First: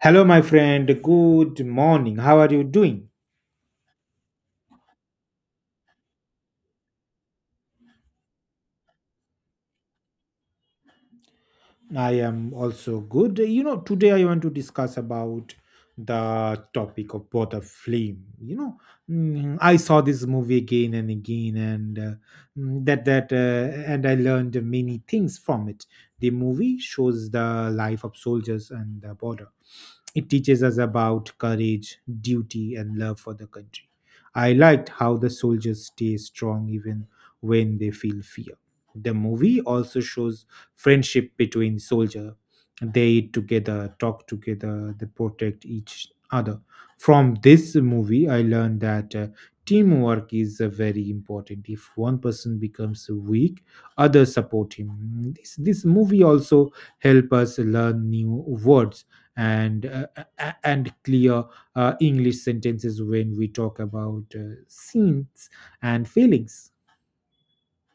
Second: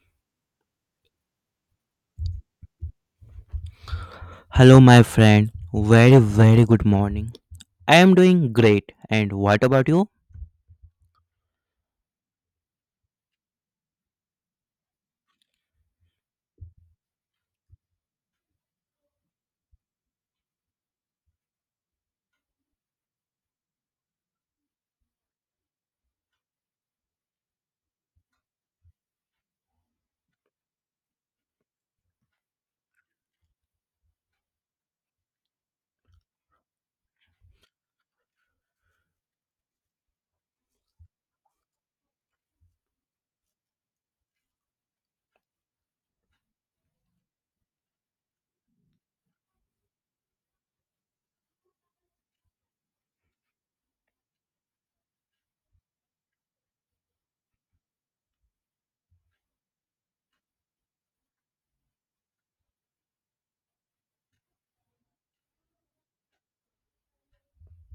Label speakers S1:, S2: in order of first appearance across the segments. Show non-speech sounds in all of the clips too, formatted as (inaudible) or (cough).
S1: Hello, my friend. Good morning. How are you doing?
S2: Hello, my friend. Very, very good morning. I am doing great. And what about you?
S1: I am also good. You know, today I want to discuss about the topic of both a flame. I saw this movie again and again, and mm, that that and I learned many things from it. The movie shows the life of soldiers and the border. It teaches us about courage, duty, and love for the country. I liked how the soldiers stay strong even when they feel fear. The movie also shows friendship between soldiers. They eat together, talk together, they protect each other. From this movie, I learned that teamwork is very important. If one person becomes weak, others support him. This movie also help us learn new words and and clear English sentences when we talk about scenes and feelings.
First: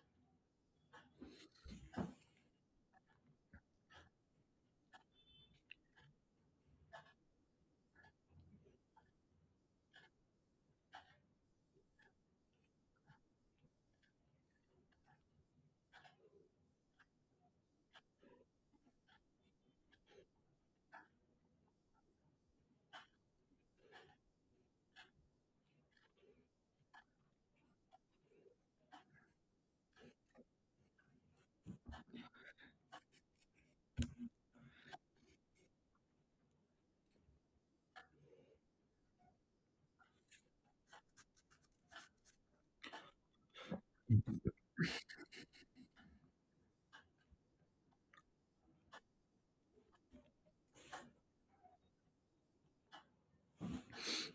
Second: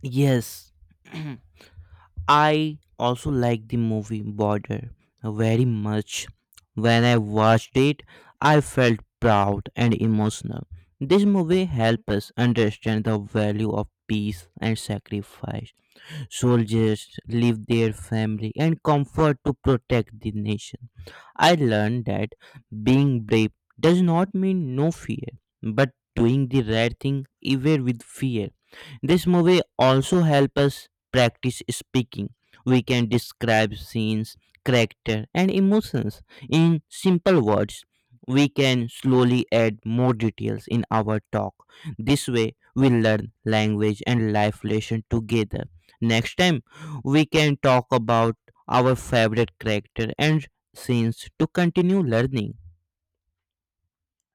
S2: Yes, (clears throat) I also like the movie Border very much. When I watched it, I felt proud and emotional. This movie helps us understand the value of peace and sacrifice. Soldiers leave their family and comfort to protect the nation. I learned that being brave does not mean no fear, but doing the right thing even with fear. This movie also helps us practice speaking. We can describe scenes, character, and emotions in simple words. We can slowly add more details in our talk. This way, we learn language and life lesson together. Next time, we can talk about our favorite character and scenes to continue learning.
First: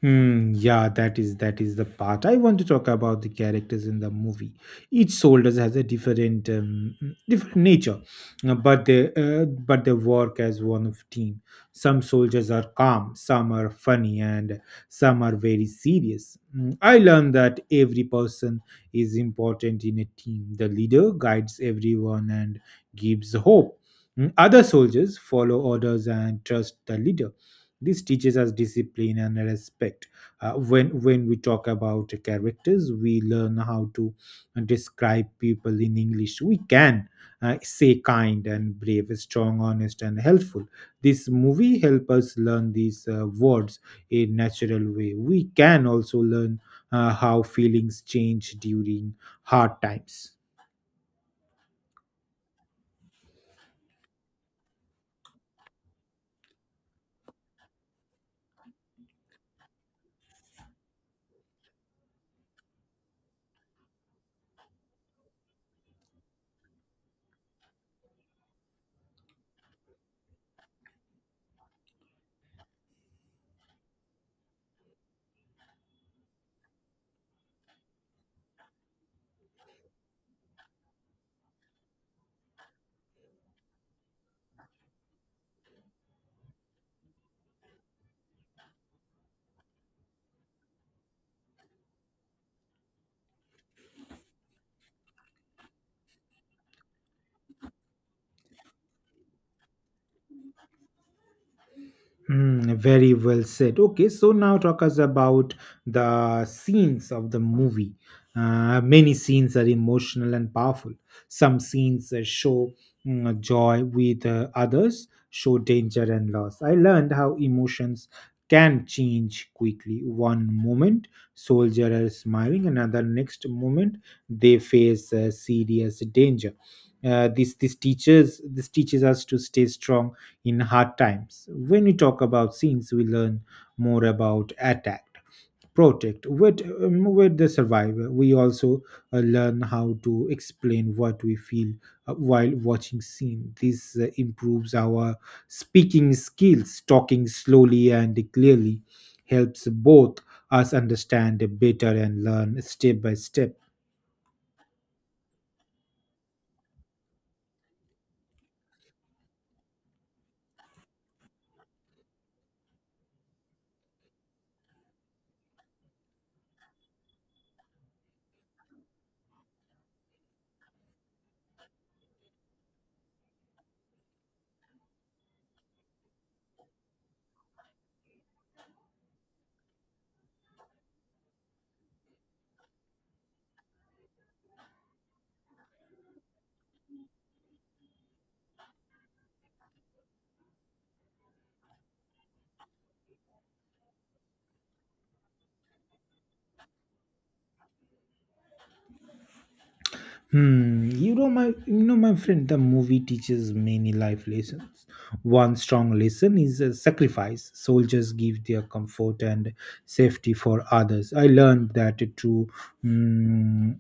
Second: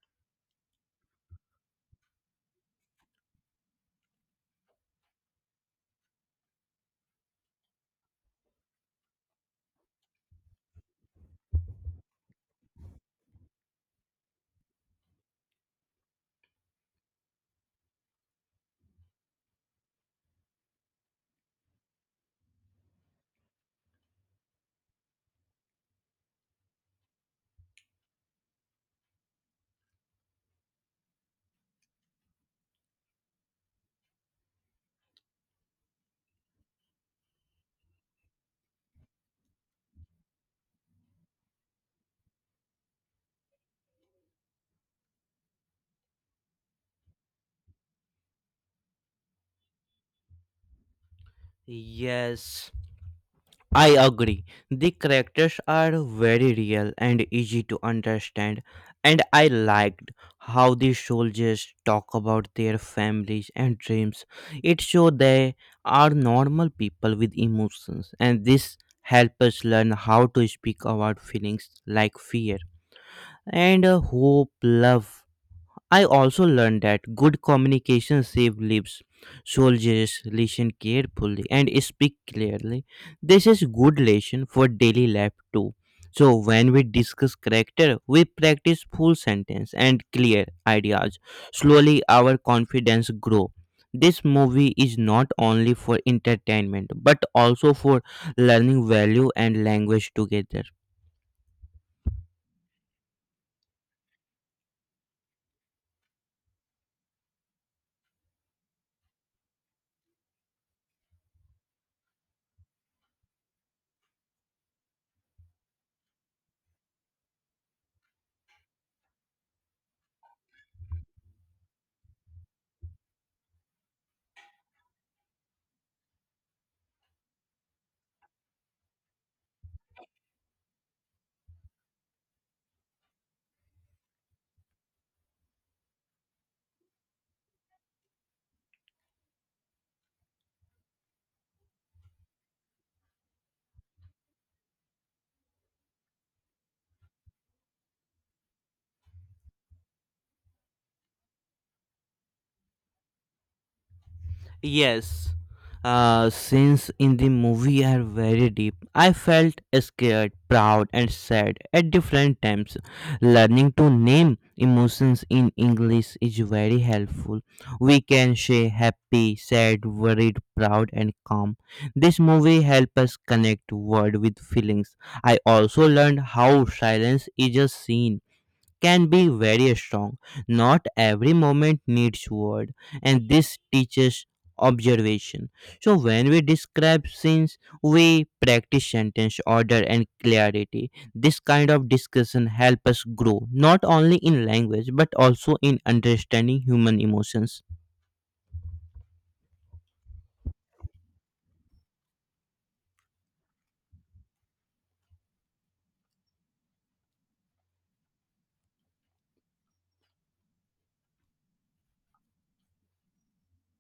S1: Yeah, that is the part I want to talk about the characters in the movie. Each soldier has a different different nature, but they work as one of team. Some soldiers are calm, some are funny, and some are very serious. I learned that every person is important in a team. The leader guides everyone and gives hope. Other soldiers follow orders and trust the leader. This teaches us discipline and respect. When we talk about characters, we learn how to describe people in english. We can say kind and brave, strong, honest, and helpful. This movie help us learn these words in natural way. We can also learn how feelings change during hard times.
S2: Yes, I agree. The characters are very real and easy to understand, and I liked how the soldiers talk about their families and dreams. It showed they are normal people with emotions, and this helps us learn how to speak about feelings like fear and hope, love. I also learned that good communication saves lives. Soldiers listen carefully and speak clearly. This is good lesson for daily life too. So when we discuss character, we practice full sentence and clear ideas. Slowly our confidence grow. This movie is not only for entertainment but also for learning value and language together.
S1: Very well said. Okay, so now talk us about the scenes of the movie. Many scenes are emotional and powerful. Some scenes show joy with others, show danger and loss. I learned how emotions can change quickly. One moment, soldier are smiling, another next moment, they face serious danger. This teaches us to stay strong in hard times. When we talk about scenes, we learn more about attack, protect, with the survivor. We also learn how to explain what we feel while watching scene. This improves our speaking skills. Talking slowly and clearly helps both us understand better and learn step by step.
S2: Yes. Scenes in the movie are very deep. I felt scared, proud, and sad at different times. Learning to name emotions in English is very helpful. We can say happy, sad, worried, proud, and calm. This movie helps us connect word with feelings. I also learned how silence is a scene can be very strong. Not every moment needs word, and this teaches observation. So when we describe scenes, we practice sentence order and clarity. This kind of discussion help us grow not only in language but also in understanding human emotions.
S1: You know, my friend, the movie teaches many life lessons. One strong lesson is a sacrifice. Soldiers give their comfort and safety for others. I learned that mm,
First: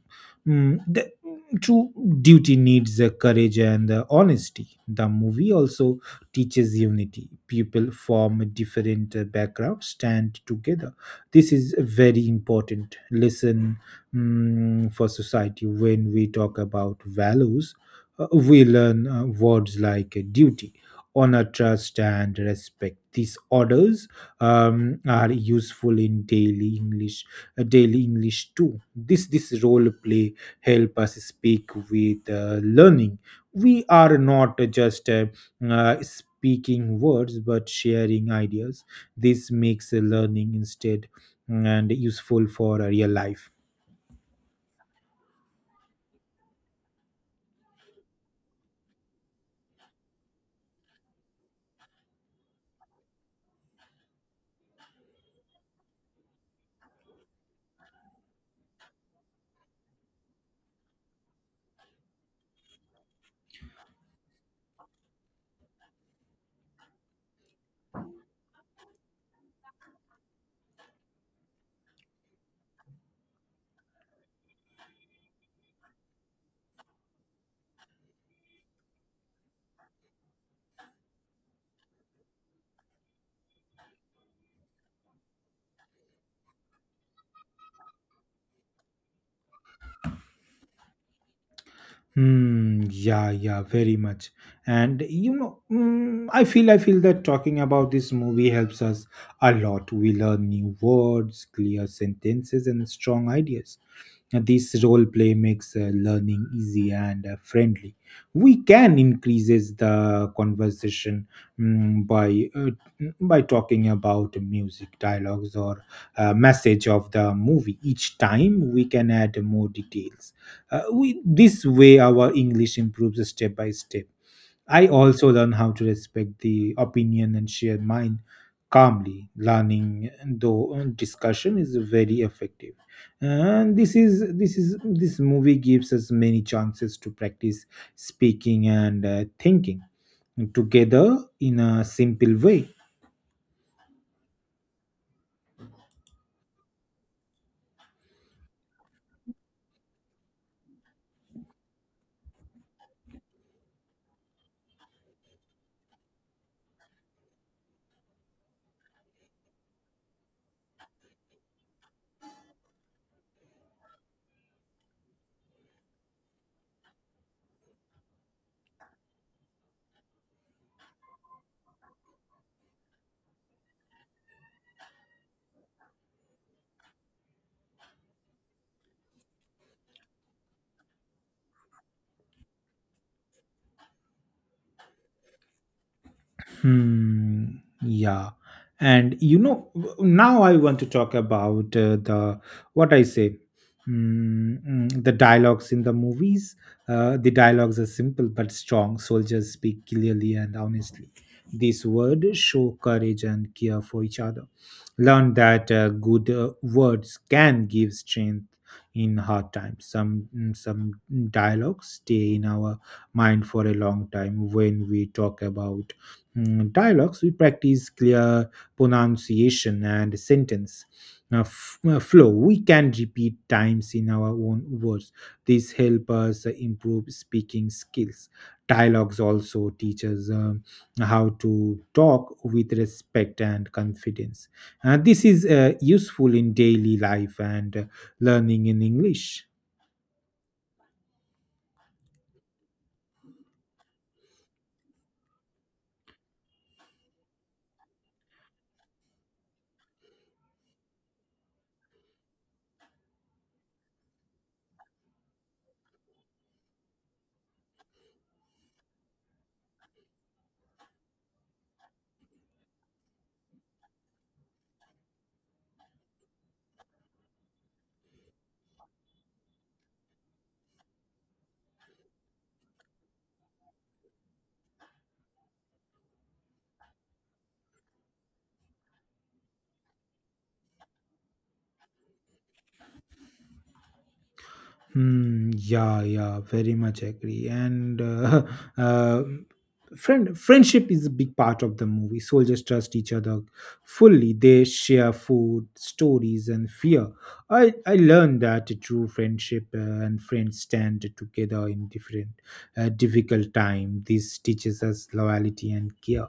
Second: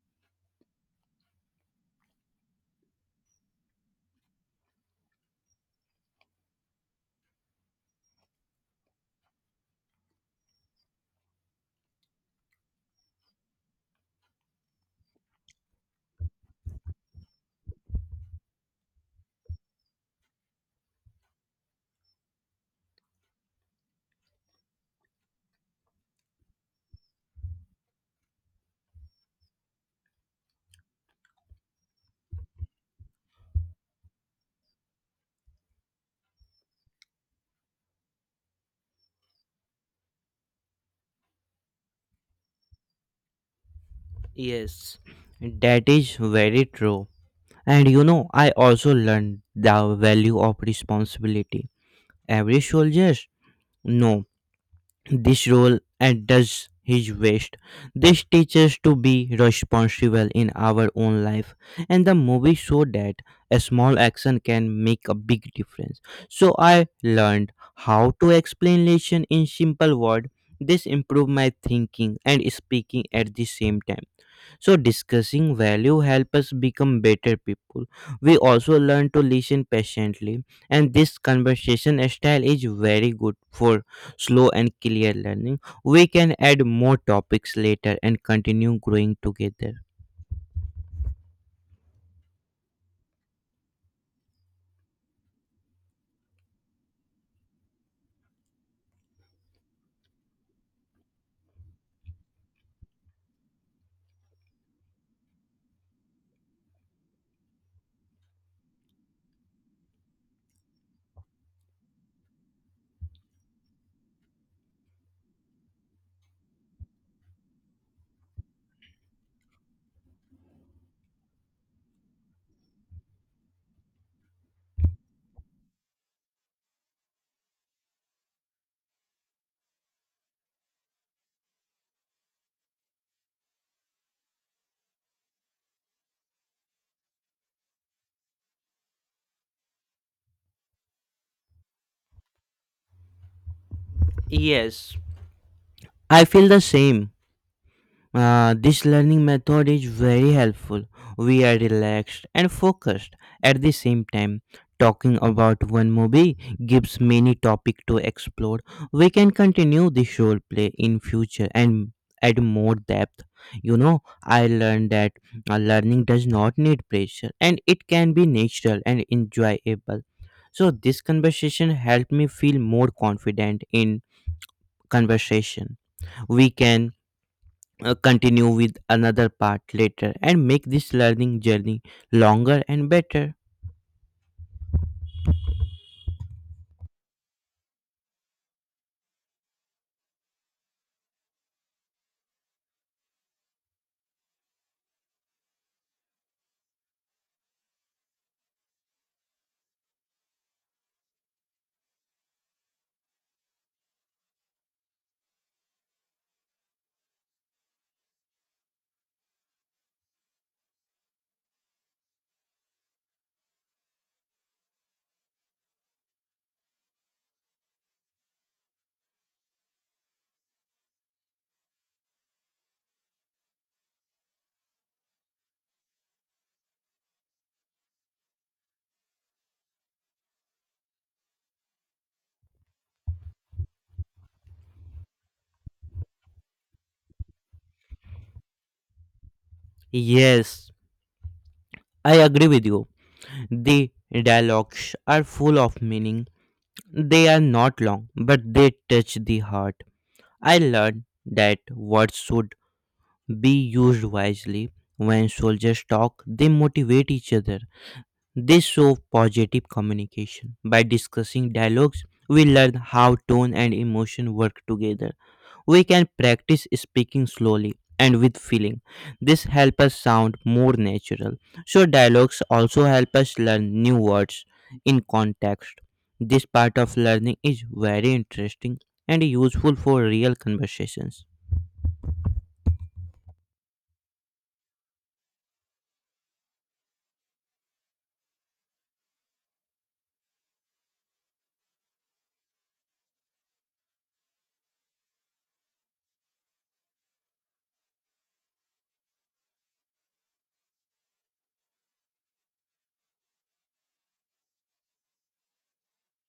S1: mm, the true duty needs the courage and the honesty. The movie also teaches unity. People from different backgrounds stand together. This is a very important lesson for society. When we talk about values, we learn words like duty, honor, trust, and respect. These orders are useful in daily english, daily english too. This role play help us speak with learning. We are not just speaking words but sharing ideas. This makes learning instead, and useful for real life.
S2: Yes, that is very true. And you know, I also learned the value of responsibility. Every soldier, no, this role, does his best. This teaches to be responsible in our own life, and the movie showed that a small action can make a big difference. So I learned how to explain lesson in simple words. This improved my thinking and speaking at the same time. So discussing value help us become better people. We also learn to listen patiently, and this conversation style is very good for slow and clear learning. We can add more topics later and continue growing together.
S1: Hmm. Yeah. Yeah. Very much. And you know, I feel that talking about this movie helps us a lot. We learn new words, clear sentences, and strong ideas. This role play makes learning easy and friendly. We can increases the conversation mm, by uh, by talking about music, dialogues, or message of the movie. Each time we can add more details. This way, our English improves step by step. I also learn how to respect the opinion and share mine calmly. Learning though discussion is very effective, and this is this is this movie gives us many chances to practice speaking and thinking together in a simple way.
S2: Yes, I feel the same. This learning method is very helpful. We are relaxed and focused at the same time. Talking about one movie gives many topic to explore. We can continue this role play in future and add more depth. You know, I learned that learning does not need pressure and it can be natural and enjoyable. So this conversation helped me feel more confident in conversation. We can continue with another part later and make this learning journey longer and better.
S1: Hmm. Yeah. And you know, now I want to talk about the what I say. Mm, mm, the dialogues in the movies. The dialogues are simple but strong. Soldiers speak clearly and honestly. These words show courage and care for each other. Learn that good words can give strength in hard times. Some dialogues stay in our mind for a long time. When we talk about dialogues, we practice clear pronunciation and sentence flow. We can repeat times in our own words. This help us improve speaking skills. Dialogues also teach us how to talk with respect and confidence. This is useful in daily life and learning in English.
S2: Yes, I agree with you. The dialogues are full of meaning. They are not long, but they touch the heart. I learned that words should be used wisely. When soldiers talk, they motivate each other. They show positive communication. By discussing dialogues, we learn how tone and emotion work together. We can practice speaking slowly and with feeling. This helps us sound more natural. So, dialogues also help us learn new words in context. This part of learning is very interesting and useful for real conversations.
S1: Hmm. Yeah. Yeah. Very much agree. And (laughs) uh, friendship is a big part of the movie. Soldiers trust each other fully. They share food, stories, and fear. I learned that a true friendship and friends stand together in different difficult time. This teaches us loyalty and care.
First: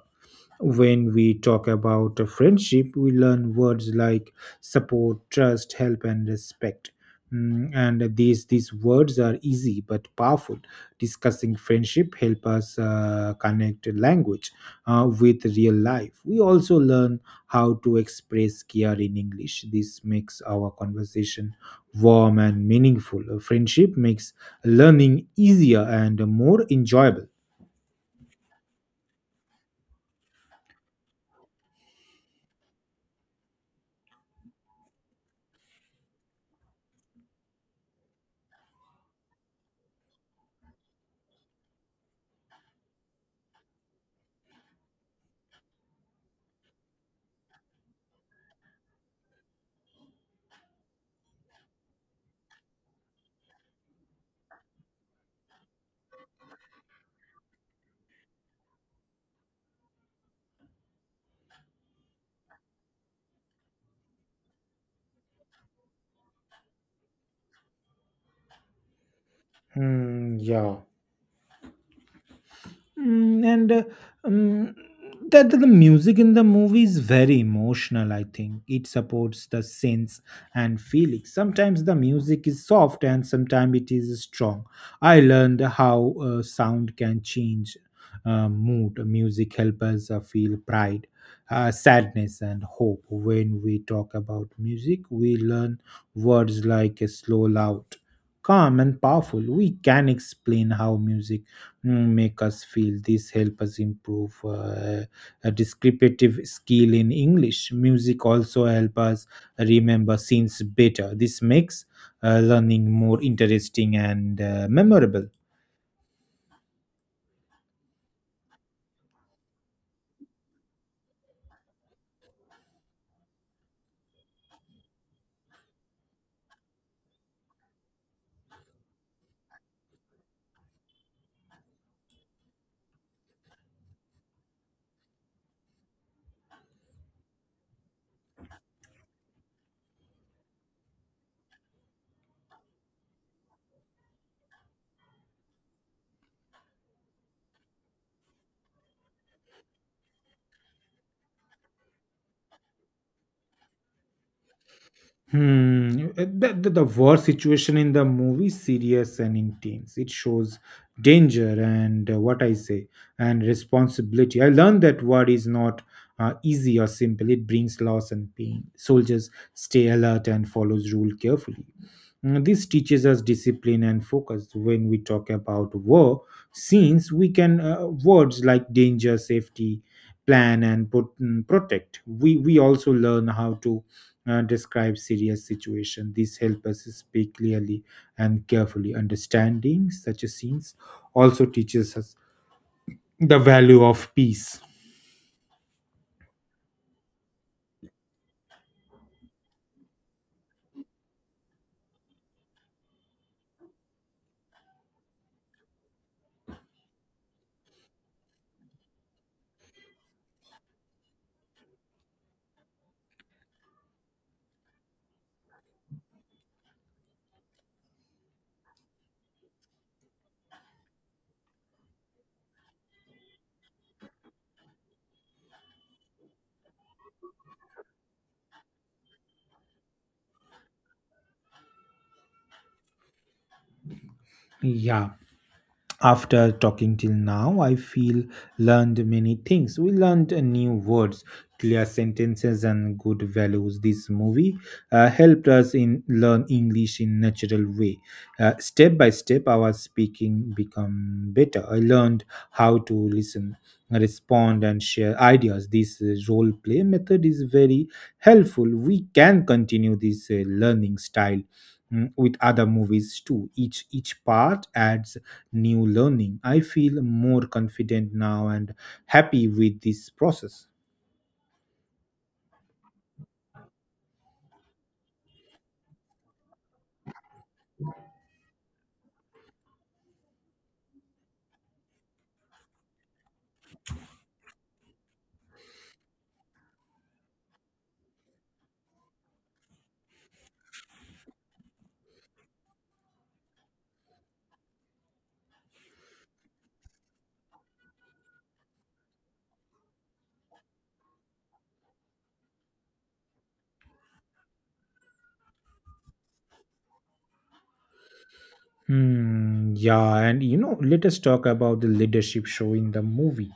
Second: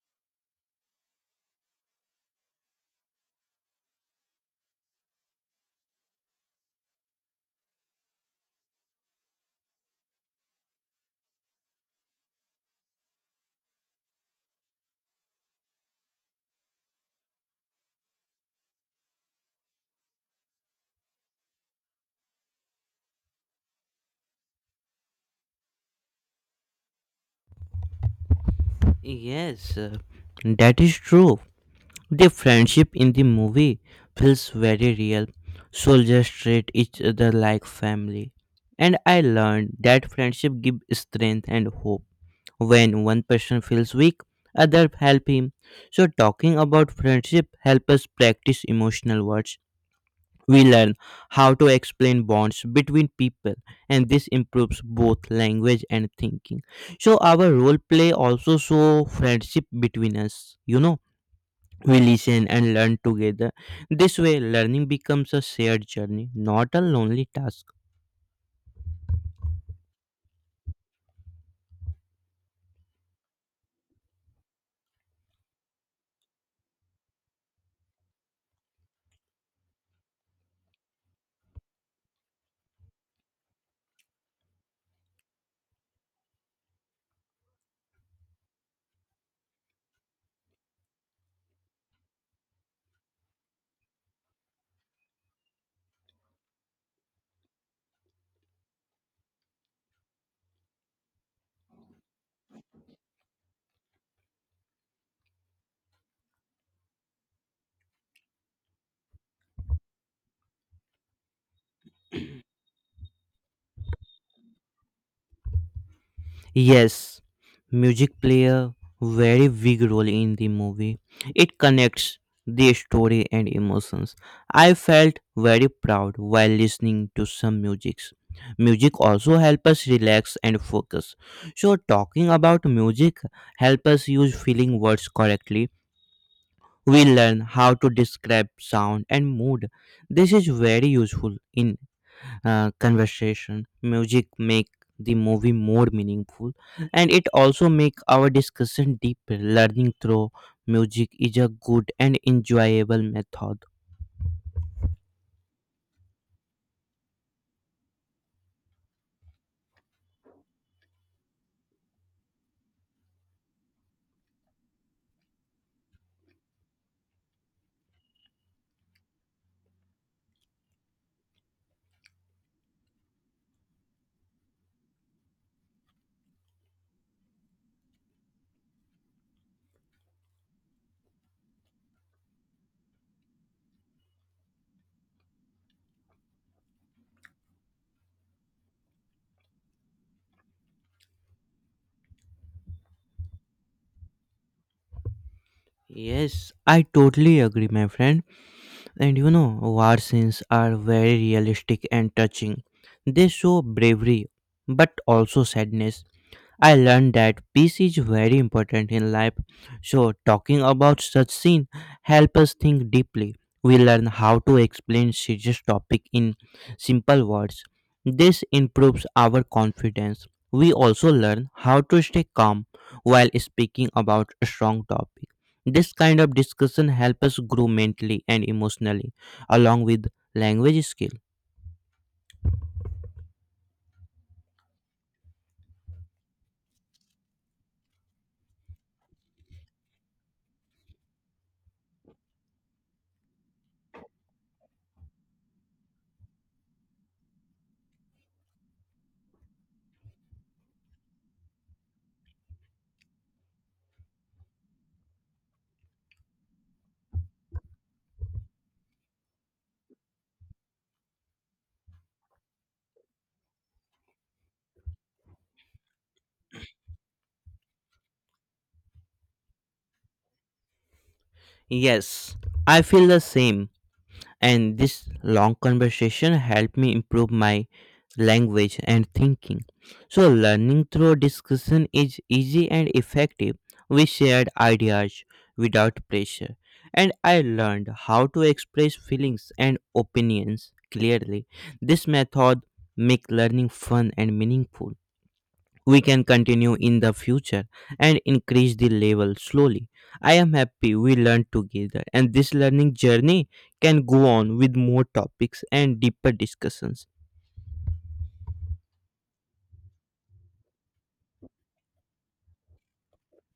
S1: When we talk about a friendship, we learn words like support, trust, help, and respect. Mm, and these words are easy but powerful. Discussing friendship help us connect language with real life. We also learn how to express care in English. This makes our conversation warm and meaningful. Friendship makes learning easier and more enjoyable.
S2: Yes, that is true. The friendship in the movie feels very real. Soldiers treat each other like family. And I learned that friendship gives strength and hope. When one person feels weak, others help him. So talking about friendship helps us practice emotional words. We learn how to explain bonds between people, and this improves both language and thinking. So our role play also show friendship between us, you know, we listen and learn together. This way, learning becomes a shared journey, not a lonely task.
S1: Hmm, yeah. Mm, and um, that The music in the movie is very emotional. I think it supports the sense and feeling. Sometimes the music is soft and sometimes it is strong. I learned how sound can change mood. Music helps us feel pride, sadness, and hope. When we talk about music, we learn words like slow, loud, calm, and powerful. We can explain how music make us feel. This help us improve a descriptive skill in english. Music also help us remember scenes better. This makes learning more interesting and memorable.
S2: Yes, music play a very big role in the movie. It connects the story and emotions. I felt very proud while listening to some musics. Music also helps us relax and focus. So talking about music helps us use feeling words correctly. We learn how to describe sound and mood. This is very useful in conversation. Music make the movie more meaningful, and it also make our discussion deeper. Learning through music is a good and enjoyable method.
S1: Hmm. The war situation in the movie is serious and intense. It shows danger and what I say and responsibility. I learned that war is not easy or simple. It brings loss and pain. Soldiers stay alert and follows rule carefully. This teaches us discipline and focus. When we talk about war scenes, we can words like danger, safety, plan, and protect. We also learn how to describe serious situation. These help us speak clearly and carefully. Understanding such a scenes also teaches us the value of peace.
S2: Yes, I totally agree, my friend. And you know, war scenes are very realistic and touching. They show bravery, but also sadness. I learned that peace is very important in life. So talking about such scene help us think deeply. We learn how to explain serious topic in simple words. This improves our confidence. We also learn how to stay calm while speaking about a strong topic. This kind of discussion help us grow mentally and emotionally along with language skill.
S1: Yeah. After talking till now, I feel learned many things. We learned new words, clear sentences, and good values. This movie helped us in learn English in natural way. Step by step, our speaking become better. I learned how to listen, respond, and share ideas. This role play method is very helpful. We can continue this learning style with other movies too. Each part adds new learning. I feel more confident now and happy with this process.
S2: Yes, I feel the same, and this long conversation helped me improve my language and thinking. So learning through discussion is easy and effective. We shared ideas without pressure, and I learned how to express feelings and opinions clearly. This method make learning fun and meaningful. We can continue in the future and increase the level slowly. I am happy we learned together, and this learning journey can go on with more topics and deeper discussions.
S1: Hmm, yeah, and you know, let us talk about the leadership show in the movie.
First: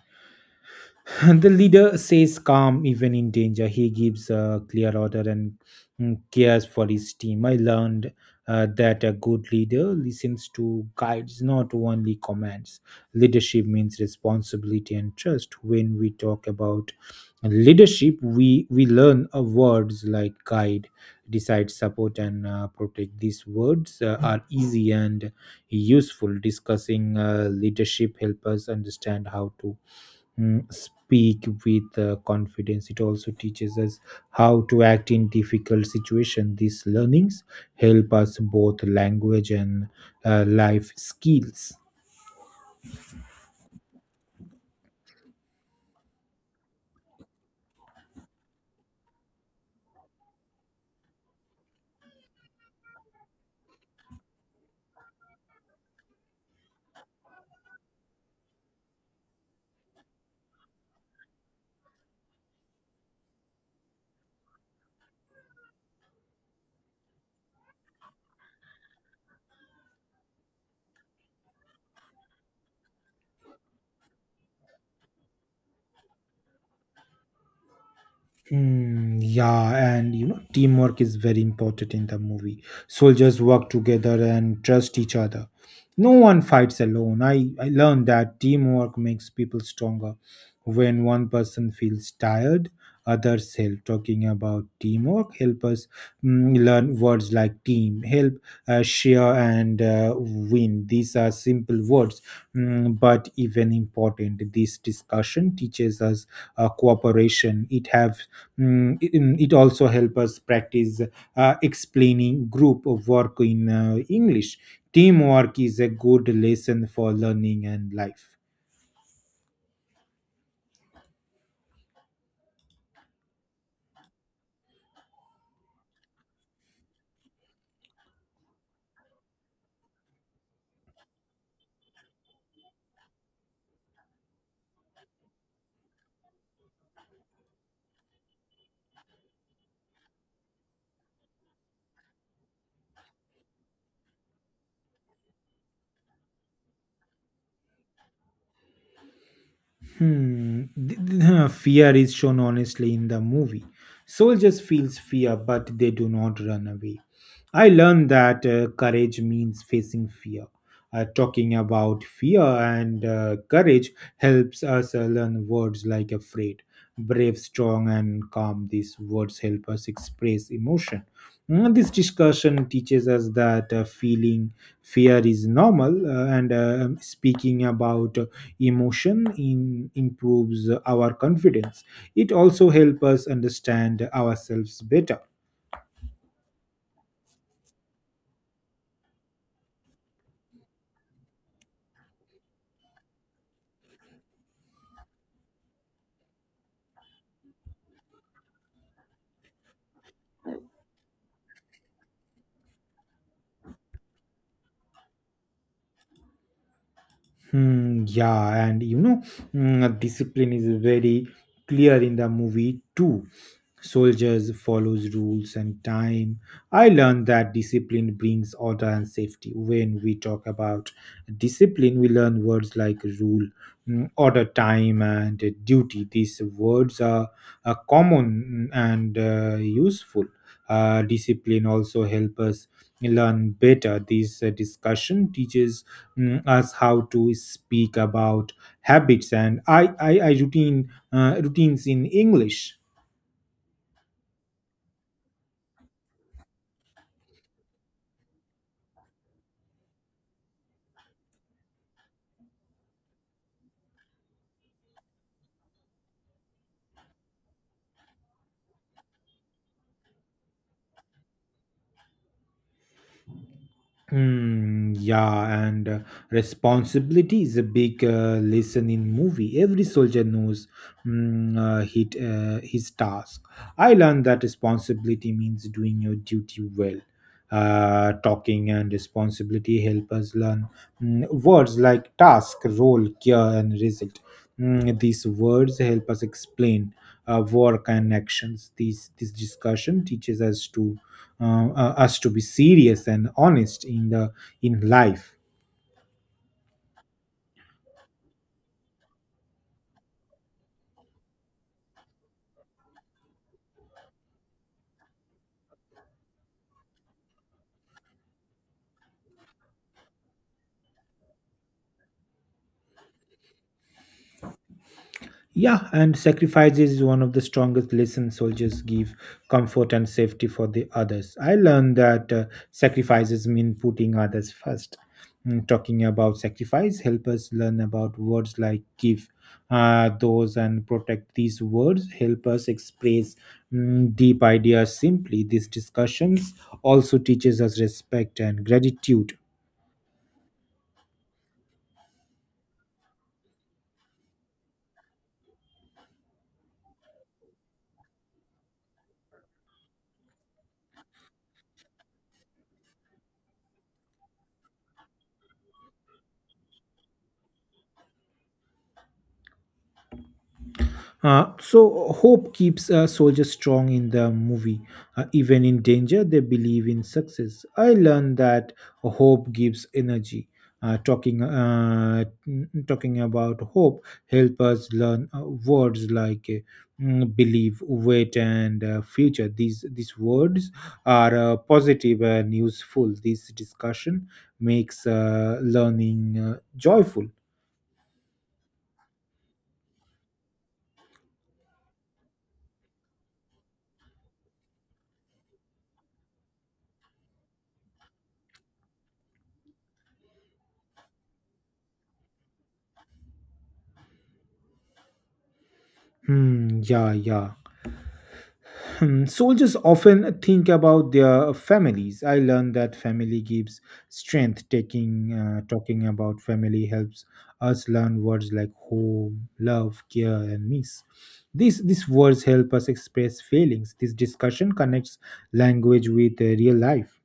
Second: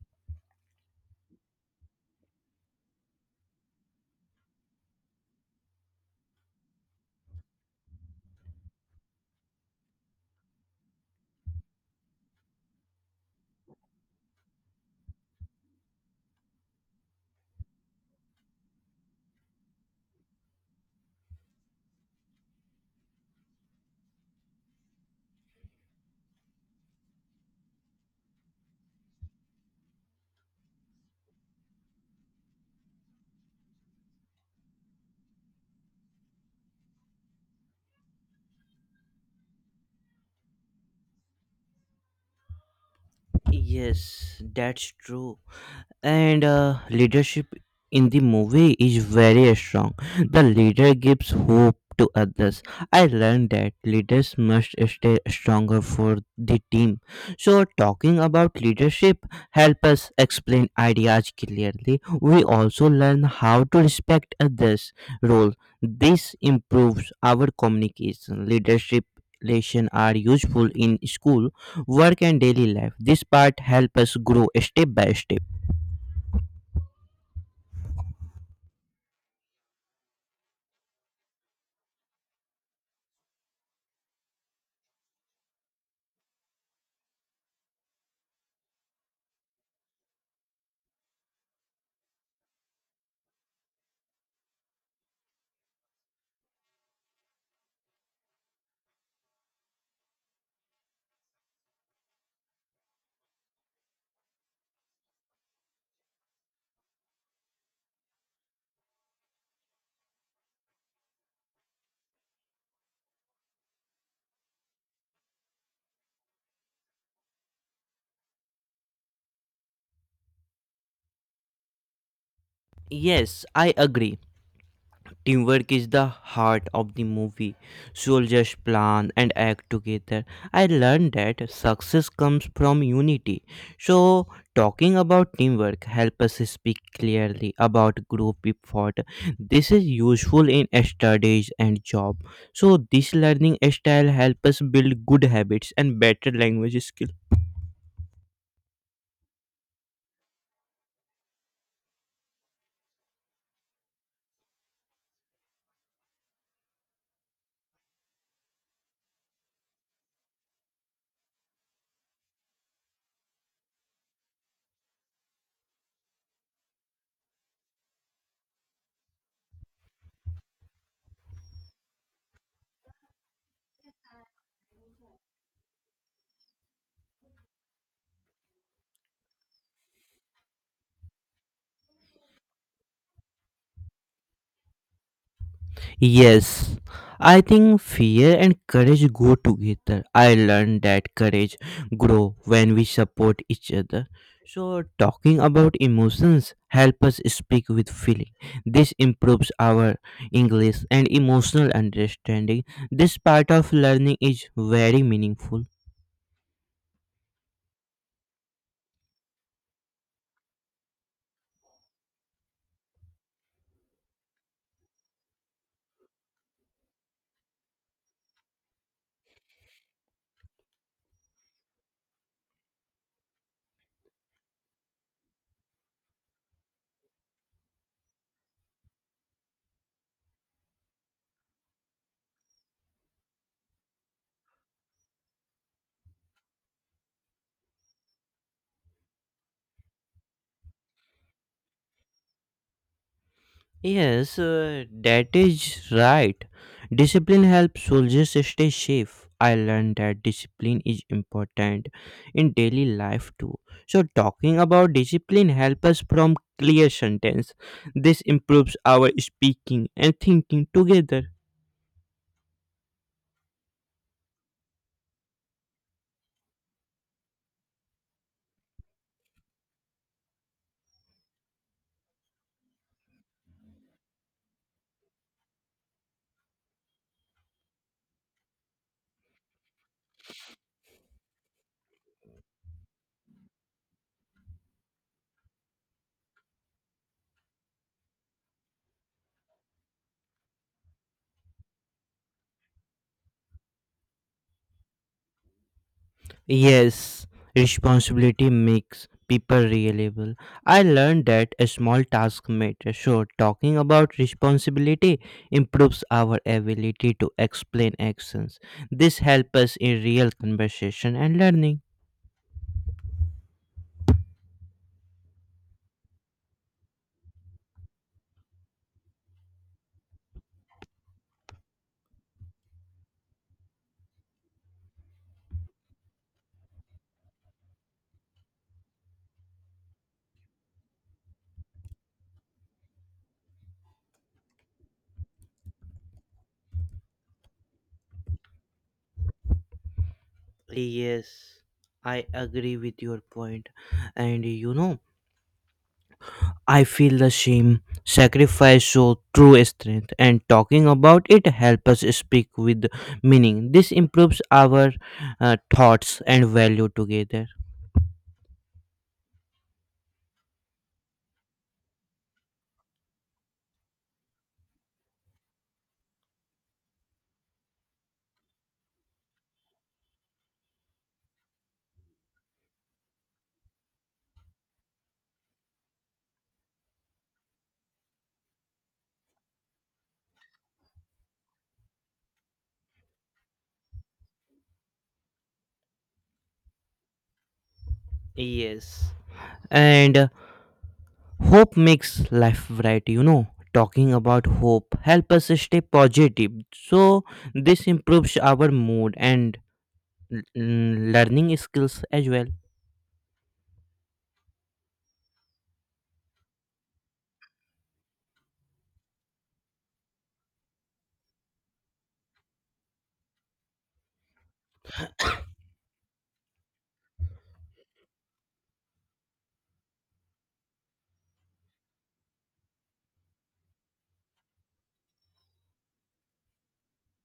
S1: (laughs) The leader stays calm even in danger. He gives a clear order and cares for his team. I learned that a good leader listens to guides, not only commands. Leadership means responsibility and trust. When we talk about leadership, we learn words like guide, decide, support, and protect. These words are easy and useful. Discussing leadership help us understand how to speak with confidence. It also teaches us how to act in difficult situations. These learnings help us both language and life skills.
S2: Yes, that's true. And leadership in the movie is very strong. The leader gives hope to others. I learned that leaders must stay stronger for the team. So talking about leadership help us explain ideas clearly. We also learn how to respect others role. This improves our communication. Leadership lesson are useful in school, work, and daily life. This part help us grow step by step.
S1: Hmm, yeah, and you know, teamwork is very important in the movie. Soldiers work together and trust each other. No one fights alone. I learned that teamwork makes people stronger. When one person feels tired, others help. Talking about teamwork help us learn words like team, help, share, and win. These are simple words, but even important. This discussion teaches us cooperation. It have mm, it also help us practice explaining group of work in english. Teamwork is a good lesson for learning and life.
S2: Yes, I agree. Teamwork is the heart of the movie. Soldiers plan and act together. I learned that success comes from unity. So, talking about teamwork help us speak clearly about group effort. This is useful in studies and job. So, this learning style help us build good habits and better language skills.
S1: Hmm. (laughs) Fear is shown honestly in the movie. Soldiers feels fear, but they do not run away. I learned that courage means facing fear. Talking about fear and courage helps us learn words like afraid, brave, strong, and calm. These words help us express emotion. This discussion teaches us that feeling fear is normal and speaking about emotion in, improves our confidence. It also helps us understand ourselves better.
S2: Yes, I think fear and courage go together. I learned that courage grow when we support each other. So talking about emotions help us speak with feeling. This improves our English and emotional understanding. This part of learning is very meaningful.
S1: Yeah, and you know, discipline is very clear in the movie too. Soldiers follows rules and time. I learned that discipline brings order and safety. When we talk about discipline, we learn words like rule, order, time, and duty. These words are common and useful. Discipline also help us learn better. This discussion teaches us how to speak about habits and I routine routines in english.
S2: Yes, that is right. Discipline helps soldiers stay safe. I learned that discipline is important in daily life too. So talking about discipline helps us from clear sentence. This improves our speaking and thinking together.
S1: Yeah, and responsibility is a big lesson in movie. Every soldier knows his task. I learned that responsibility means doing your duty well. Talking and responsibility help us learn words like task, role, care, and result. These words help us explain work and actions. These this discussion teaches us to us to be serious and honest in the in life.
S2: Yes, responsibility makes people reliable. I learned that a small task matters. So, talking about responsibility improves our ability to explain actions. This helps us in real conversation and learning.
S1: Yeah, and sacrifice is one of the strongest lessons. Soldiers give comfort and safety for the others. I learned that sacrifices mean putting others first. Talking about sacrifice help us learn about words like give, those, and protect. These words help us express deep ideas simply. These discussions also teaches us respect and gratitude.
S2: Yes, I agree with your point. And you know, I feel the same. Sacrifice show true strength, and talking about it helps us speak with meaning. This improves our thoughts and value together.
S1: So hope keeps soldiers strong in the movie. Even in danger, they believe in success. I learned that hope gives energy. Talking about hope help us learn words like believe, wait, and future. These words are positive and useful. This discussion makes learning joyful.
S2: Yes. And hope makes life bright. You know, talking about hope help us stay positive. So this improves our mood and learning skills as well.
S1: Yeah, yeah. Hmm. Soldiers often think about their families. I learned that family gives strength. Taking Talking about family helps us learn words like home, love, care, and miss. These words help us express feelings. This discussion connects language with real life.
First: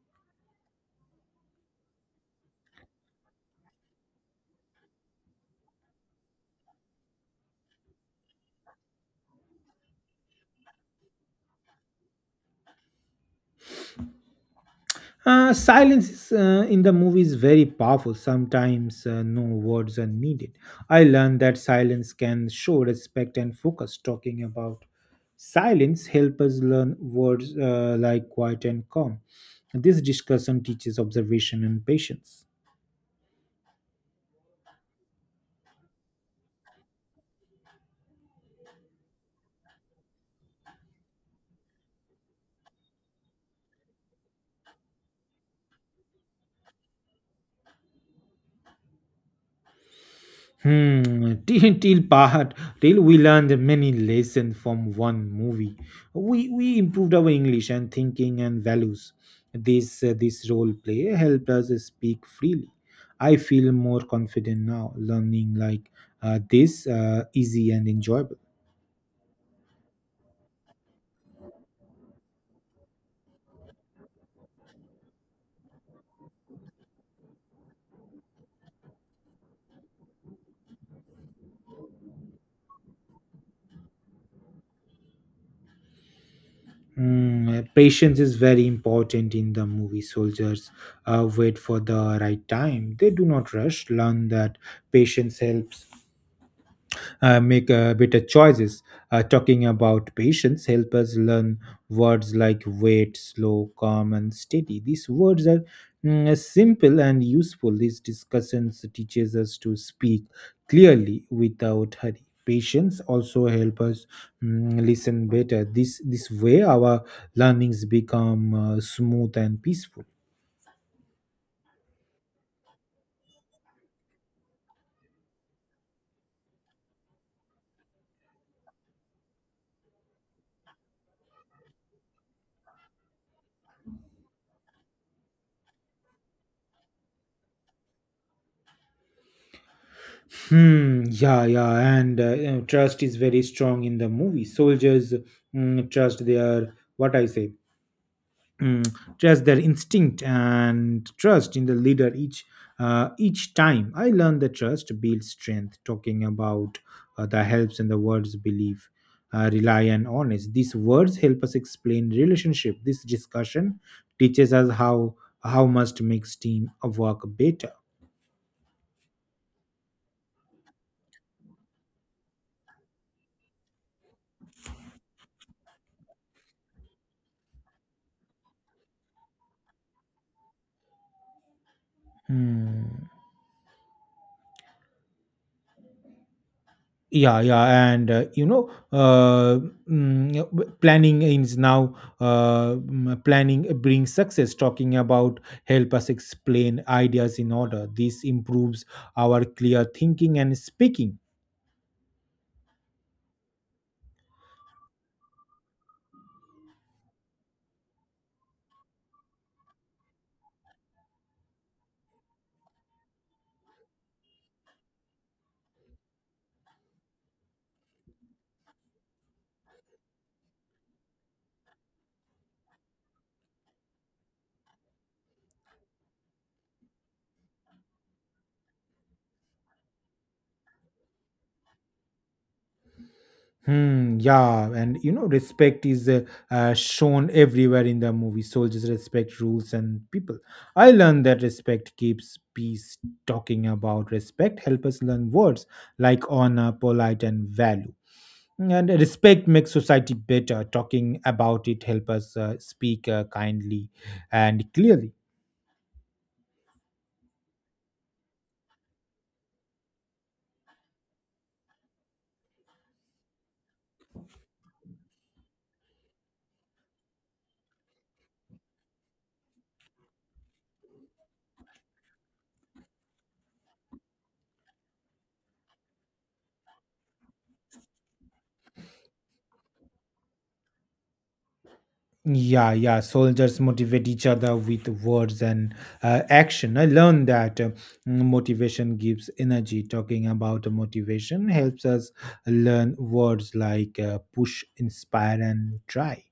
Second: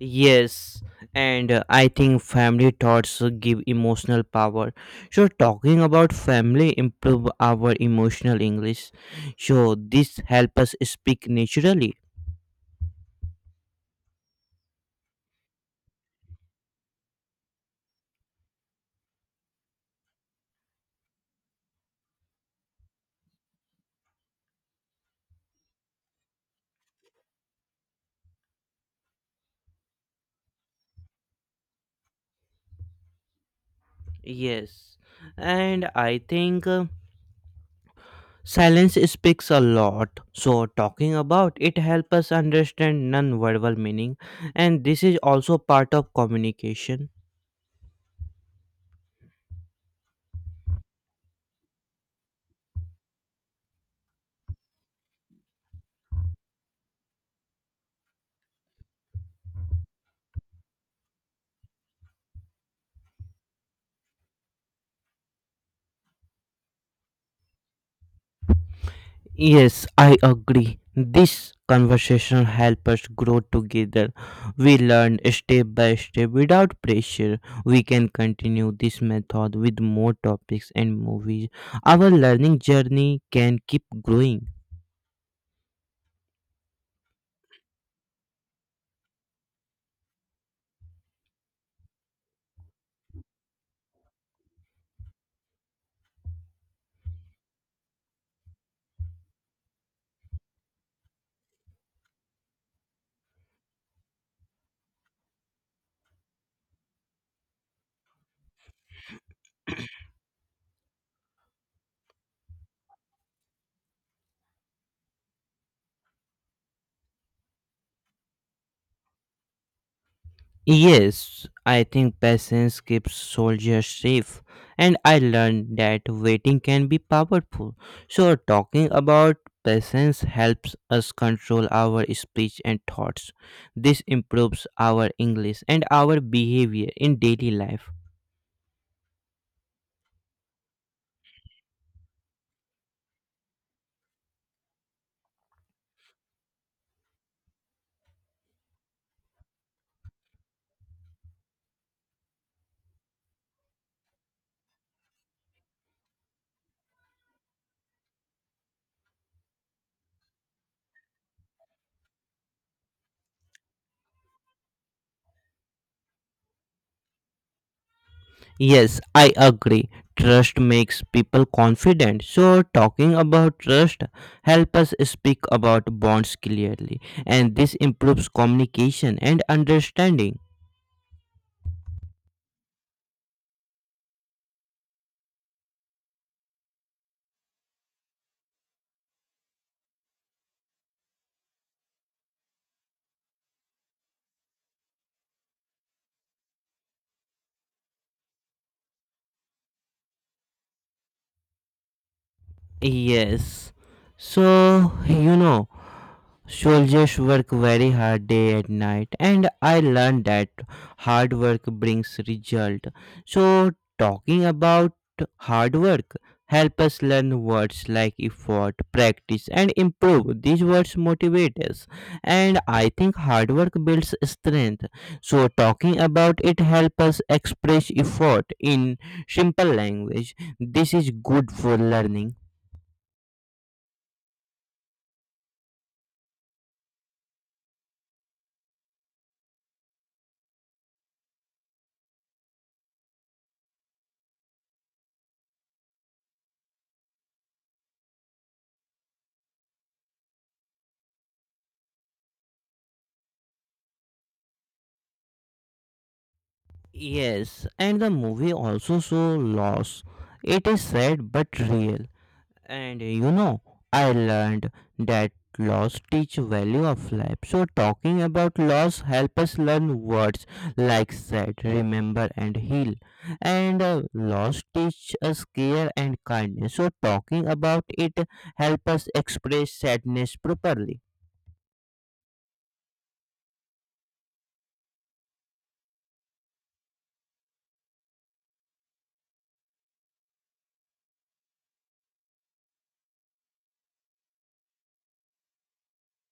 S2: Yes, and I think family thoughts give emotional power. So talking about family improve our emotional English. So this help us speak naturally.
S1: Silence is, in the movie is very powerful. Sometimes no words are needed. I learned that silence can show respect and focus. Talking about silence help us learn words like quiet and calm. This discussion teaches observation and patience.
S2: Yes, and I think silence speaks a lot. So talking about it help us understand non-verbal meaning, and this is also part of communication.
S1: Hmm, till, till part Till we learned many lessons from one movie. We improved our English and thinking and values. This role play helped us speak freely. I feel more confident now. Learning like this easy and enjoyable.
S2: Yes, I agree. This conversation helps us grow together. We learn step by step without pressure. We can continue this method with more topics and movies. Our learning journey can keep growing.
S1: Mm, patience is very important in the movie. Soldiers wait for the right time. They do not rush. Learn that patience helps make better choices. Talking about patience help us learn words like wait, slow, calm, and steady. These words are simple and useful. These discussions teaches us to speak clearly without hurry. Patience also help us listen better. This way our learnings become smooth and peaceful.
S2: Yes, I think patience keeps soldiers safe, and I learned that waiting can be powerful. So, talking about patience helps us control our speech and thoughts. This improves our English and our behavior in daily life.
S1: Hmm. Yeah. Yeah. And you know, trust is very strong in the movie. Soldiers trust their what I say. Mm, trust their instinct and trust in the leader. Each time I learn the trust builds strength. Talking about the helps and the words believe. Rely and honest. These words help us explain relationship. This discussion teaches us how must makes team work better.
S2: Yes, I agree. Trust makes people confident. So talking about trust help us speak about bonds clearly, and this improves communication and understanding.
S1: Hmm. Yeah, yeah, and you know, planning is now, planning brings success. Talking about help us explain ideas in order. This improves our clear thinking and speaking.
S2: Yes. So, you know, soldiers work very hard day and night, and I learned that hard work brings result. So, talking about hard work help us learn words like effort, practice, and improve. These words motivate us, and I think hard work builds strength. So, talking about it help us express effort in simple language. This is good for learning.
S1: Yeah, and you know, respect is shown everywhere in the movie. Soldiers respect rules and people. I learned that respect keeps peace. Talking about respect help us learn words like honor, polite, and value. And respect makes society better. Talking about it help us speak kindly and clearly.
S2: Yes, and the movie also show loss. It is sad but real. And you know, I learned that loss teach value of life. So talking about loss help us learn words like sad, remember, and heal. And loss teach us care and kindness. So talking about it help us express sadness properly.
S1: Yeah, yeah, soldiers motivate each other with words and action. I learned that motivation gives energy. Talking about motivation helps us learn words like push, inspire, and try.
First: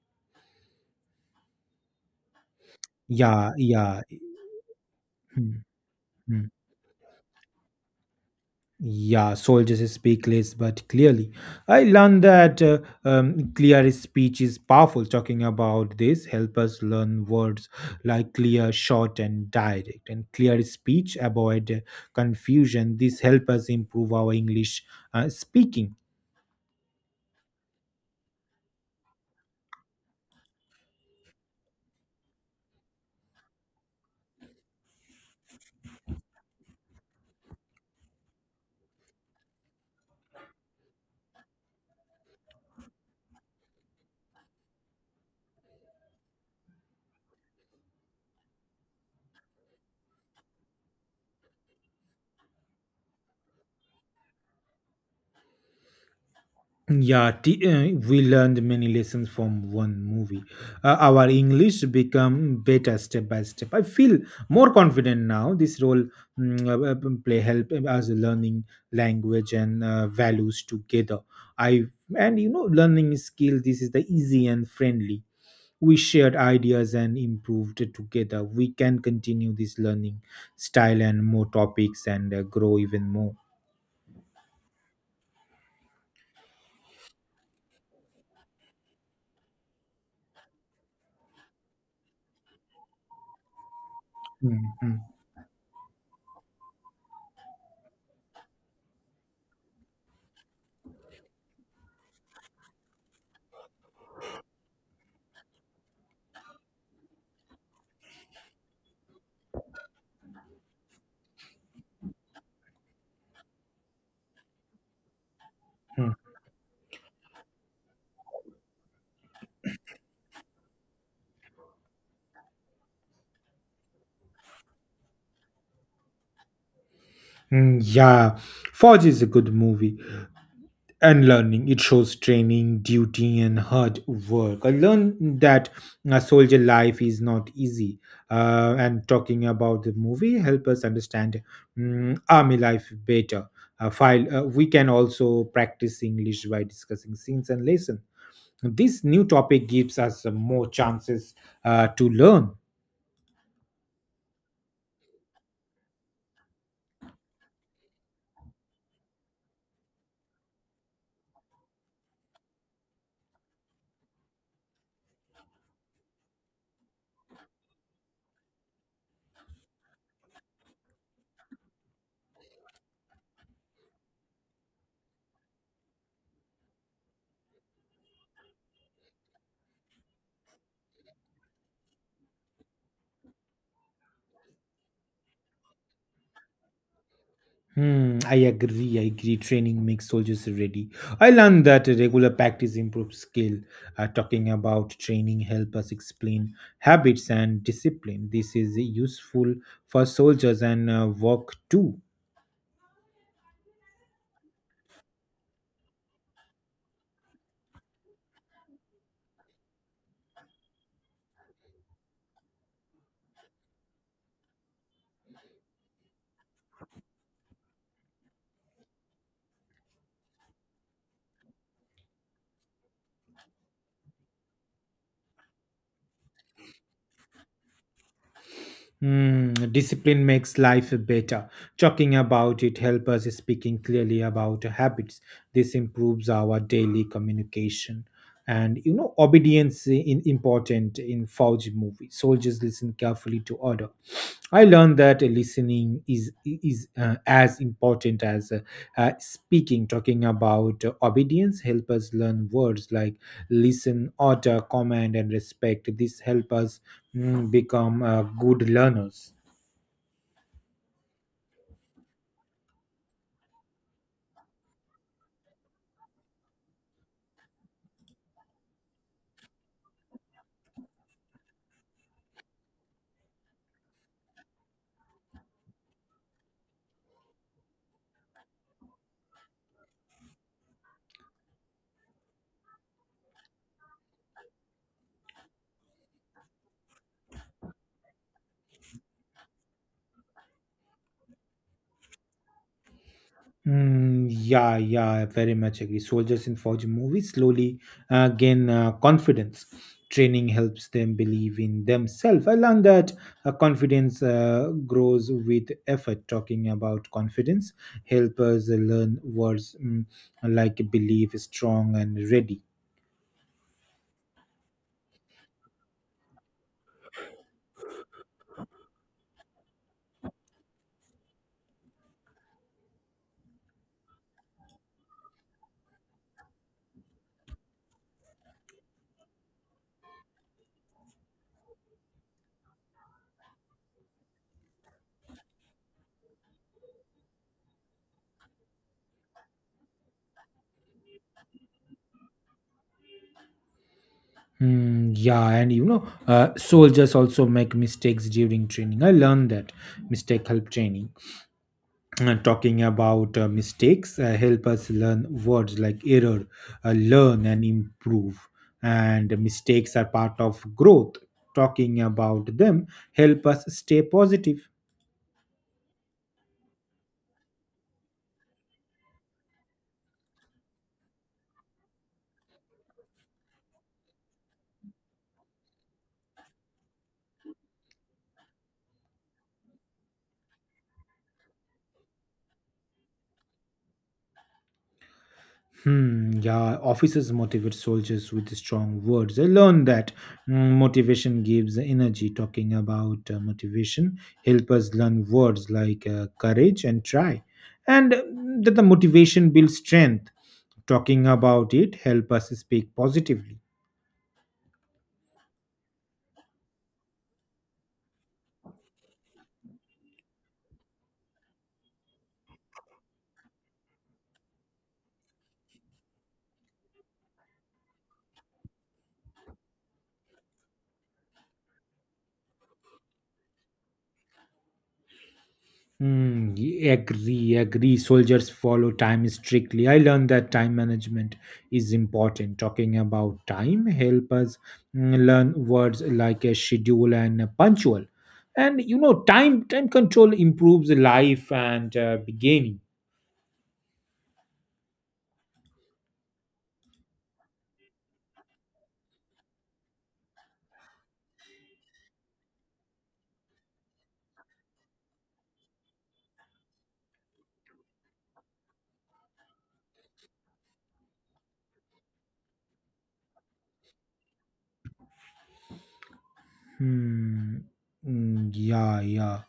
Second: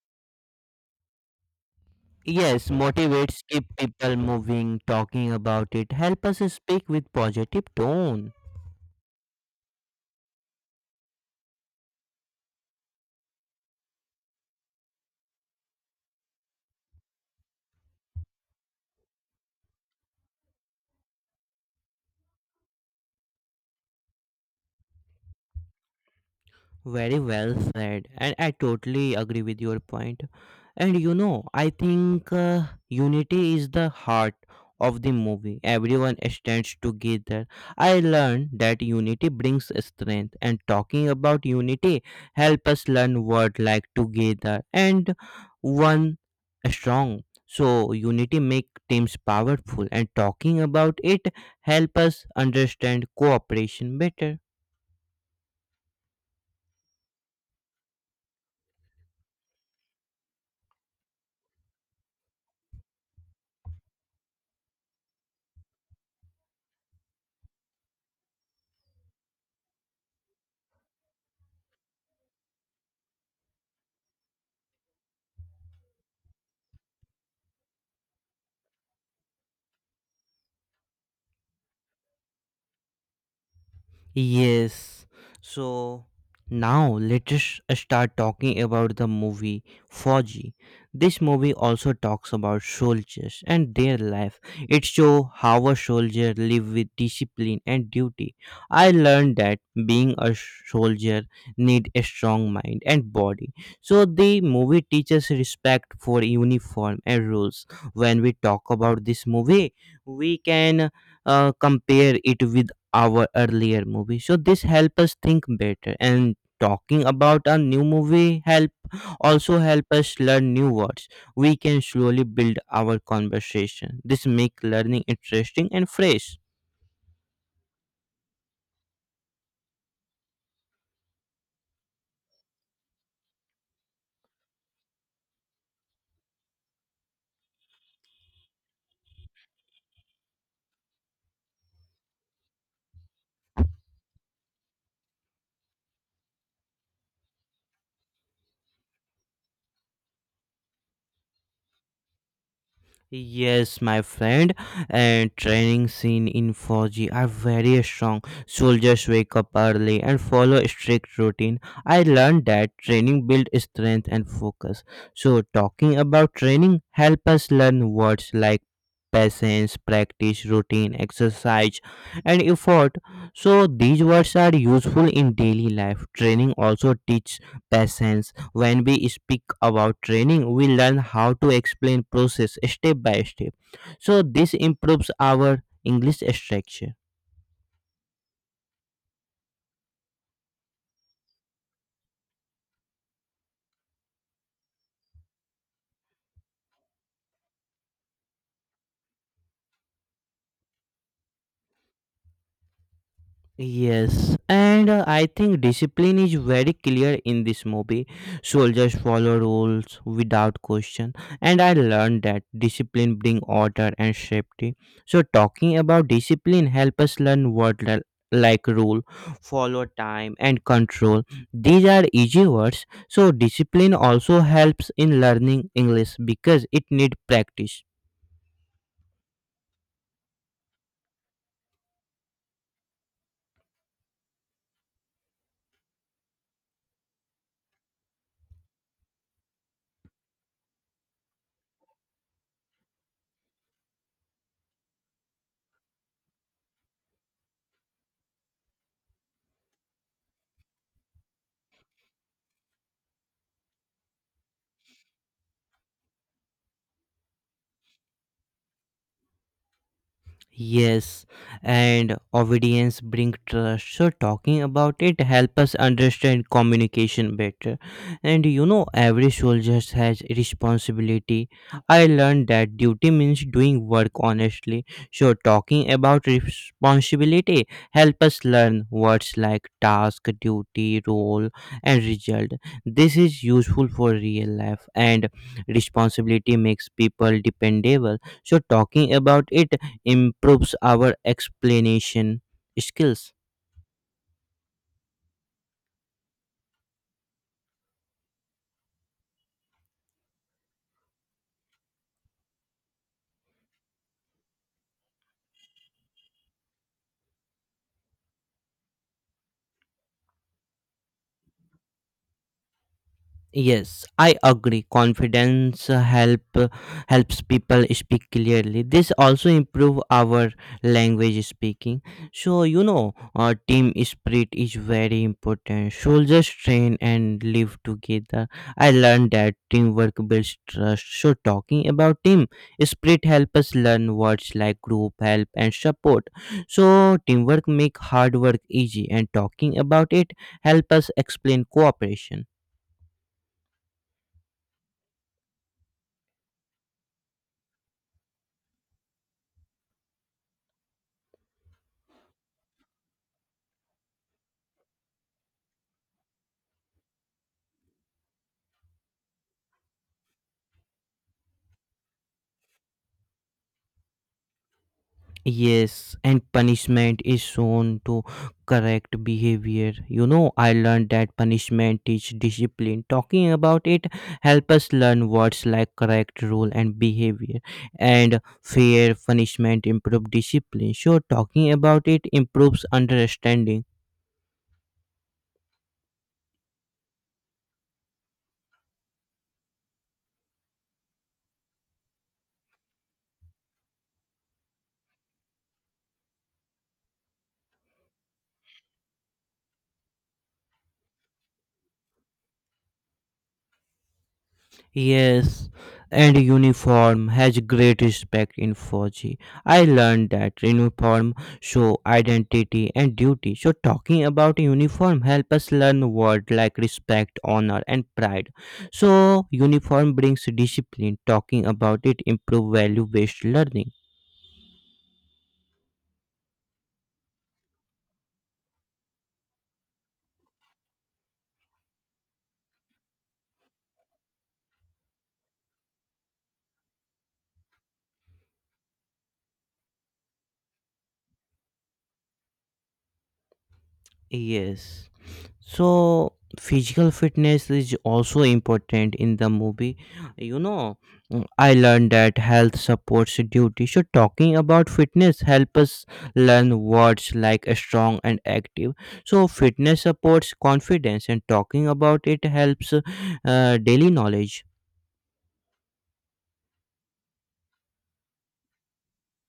S2: Yes, motivates
S1: Yeah,
S2: keep
S1: yeah.
S2: people moving. Talking
S1: Hmm,
S2: about it help us
S1: hmm.
S2: speak with positive tone.
S1: Yeah, soldiers speak less but clearly. I learned that clear speech is powerful. Talking about this help us learn words like clear, short, and direct. And clear speech avoid confusion. This help us improve our English speaking.
S2: Very well said, and I totally agree with your point. And you know, I think unity is the heart of the movie. Everyone stands together. I learned that unity brings strength, and talking about unity help us learn word like together and one strong. So unity make teams powerful, and talking about it help us understand cooperation better.
S1: Yeah, we learned many lessons from one movie. Our English become better step by step. I feel more confident now. Play help us learning language and values together. I and you know learning skill. This is the easy and friendly. We shared ideas and improved together. We can continue this learning style and more topics and grow even more.
S2: Yes. So now let's just start talking about the movie Foji. This movie also talks about soldiers and their life.
S1: Mm,
S2: It
S1: mm,
S2: shows how a soldier live with discipline and duty. I learned that being a soldier need a strong mind and body. So the movie teaches respect for uniform and rules. When we talk about this movie, we can compare it with our earlier movie, so this help us think better,
S1: mm.
S2: and talking about a new movie help also help us learn new words. We can slowly build our conversation. This make learning interesting and fresh.
S1: Mm, yeah, Forge is a good movie. And learning, it shows training, duty, and hard work. I learned that a soldier life is not easy. And talking about the movie help us understand army life better. File we can also practice English by discussing scenes and lesson. This new topic gives us more chances to learn.
S2: Yes, my friend, and training scene in 4G are very strong. Soldiers wake up early and follow strict routine. I learned that training build strength and focus. So talking about training help us learn words like patience, practice, routine, exercise, and effort. So these words are useful in daily life. Training also teach patience. When we speak about training, we learn how to explain process step by step. So this improves our English structure.
S1: Hmm, I agree. I agree. Training makes soldiers ready. I learned that regular practice improves skill. Talking about training help us explain habits and discipline. This is useful for soldiers and work too.
S2: Yes, and I think discipline is very clear in this movie. Soldiers follow rules without question, and I learned that discipline brings order and safety. So, talking about discipline help us learn like rule, follow time, and control. These are easy words. So, discipline also helps in learning English because it need practice.
S1: Hmm, discipline makes life better. Talking about it help us speaking clearly about habits. This improves our daily communication. And you know, obedience is important in Fauji movie. Soldiers listen carefully to order. I learned that listening is as important as speaking. Talking about obedience help us learn words like listen, order, command, and respect. This help us become good learners.
S2: Yes, and obedience bring trust. So talking about it help us understand communication better. And you know, every soldier has responsibility. I learned that duty means doing work honestly. So talking about responsibility help us learn words like task, duty, role, and result. This is useful for real life, and responsibility makes people dependable. So talking about it improves our explanation skills.
S1: Mm, yeah, yeah, I very much agree. Soldiers in Fauji movies slowly gain confidence. Training helps them believe in themselves. I learned that confidence grows with effort. Talking about confidence help us learn words like believe, strong, and ready.
S2: Yes, I agree. Confidence helps people speak clearly. This also improve our language speaking. So you know, team spirit is very important. Soldiers train and live together. I learned that teamwork builds trust. So talking about team spirit help us learn words like group, help, and support. So teamwork make hard work easy, and talking about it help us explain cooperation.
S1: Mm, yeah, and you know, soldiers also make mistakes during training. I learned that mistake help training. Talking about mistakes help us learn words like error, learn, and improve. And mistakes are part of growth. Talking about them help us stay positive.
S2: Yes, and punishment is shown to correct behavior. You know, I learned that punishment teach discipline. Talking about it help us learn words like correct rule and behavior, and fair punishment improve discipline. So talking about it improves understanding.
S1: Hmm, yeah, officers motivate soldiers with strong words. I learned that motivation gives energy. Talking about motivation help us learn words like courage and try, and that the motivation builds strength. Talking about it help us speak positively.
S2: Yes, and uniform has great respect in 4G. I learned that uniform show identity and duty. So talking about uniform help us learn word like respect, honor, and pride. So uniform brings discipline. Talking about it improve value based learning.
S1: Agree, agree. Soldiers follow time strictly. I learned that time management is important. Talking about time help us learn words like a schedule and a punctual. And you know, time control improves life and beginning.
S2: Yes. So physical fitness is also important in the movie, you know. I learned that health supports duty, so talking about fitness help us learn words like strong and active. So fitness supports confidence, and talking about it helps daily knowledge.
S1: Hmm. Mm, yeah, yeah.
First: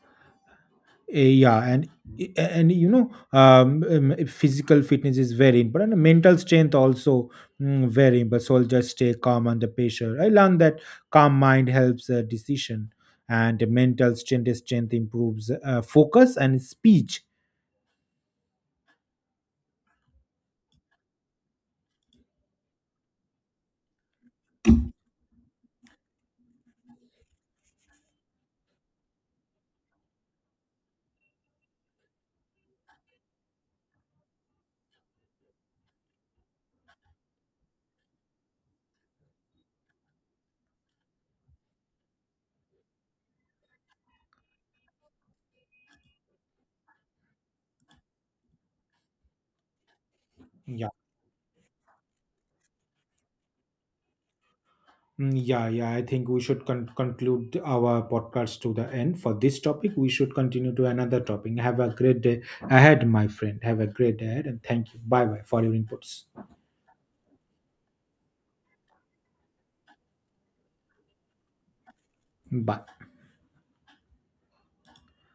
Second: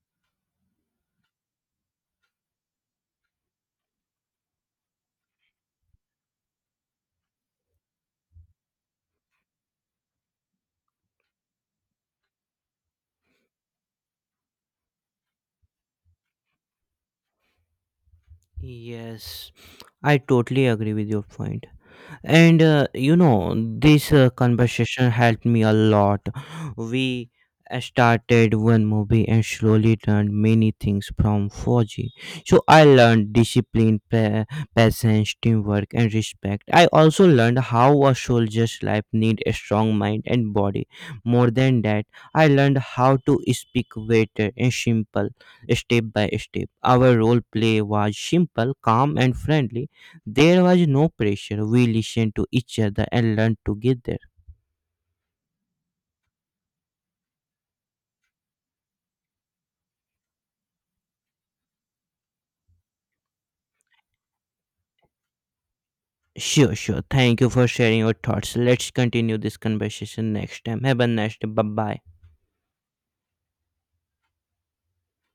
S1: Eh, yeah, and you know, physical fitness is very important and mental strength also, very important. Soldiers stay calm under pressure. I learned that calm mind helps decision. And mental strength improves focus and speech.
S2: Yes, I totally agree with your point. And you know, this conversation helped me a lot. We started one movie and slowly learned many things from Foji. So I learned discipline, patience, teamwork, and respect. I also learned how a soldier's life needs a strong mind and body. More than that, I learned how to speak better and simple, step by step. Our role play was simple, calm, and friendly. There was
S1: Yeah.
S2: no pressure. We listened to each other and learned together.
S1: Mm, yeah, yeah, I think we should conclude our podcast to the end for this topic. We should continue to another topic. Have a great day ahead, my friend. Have a great day ahead and thank you. Bye bye for your inputs.
S2: Sure, sure. Thank you for sharing your thoughts. Let's continue this conversation next time. Have a nice day. Bye bye.
S1: Bye.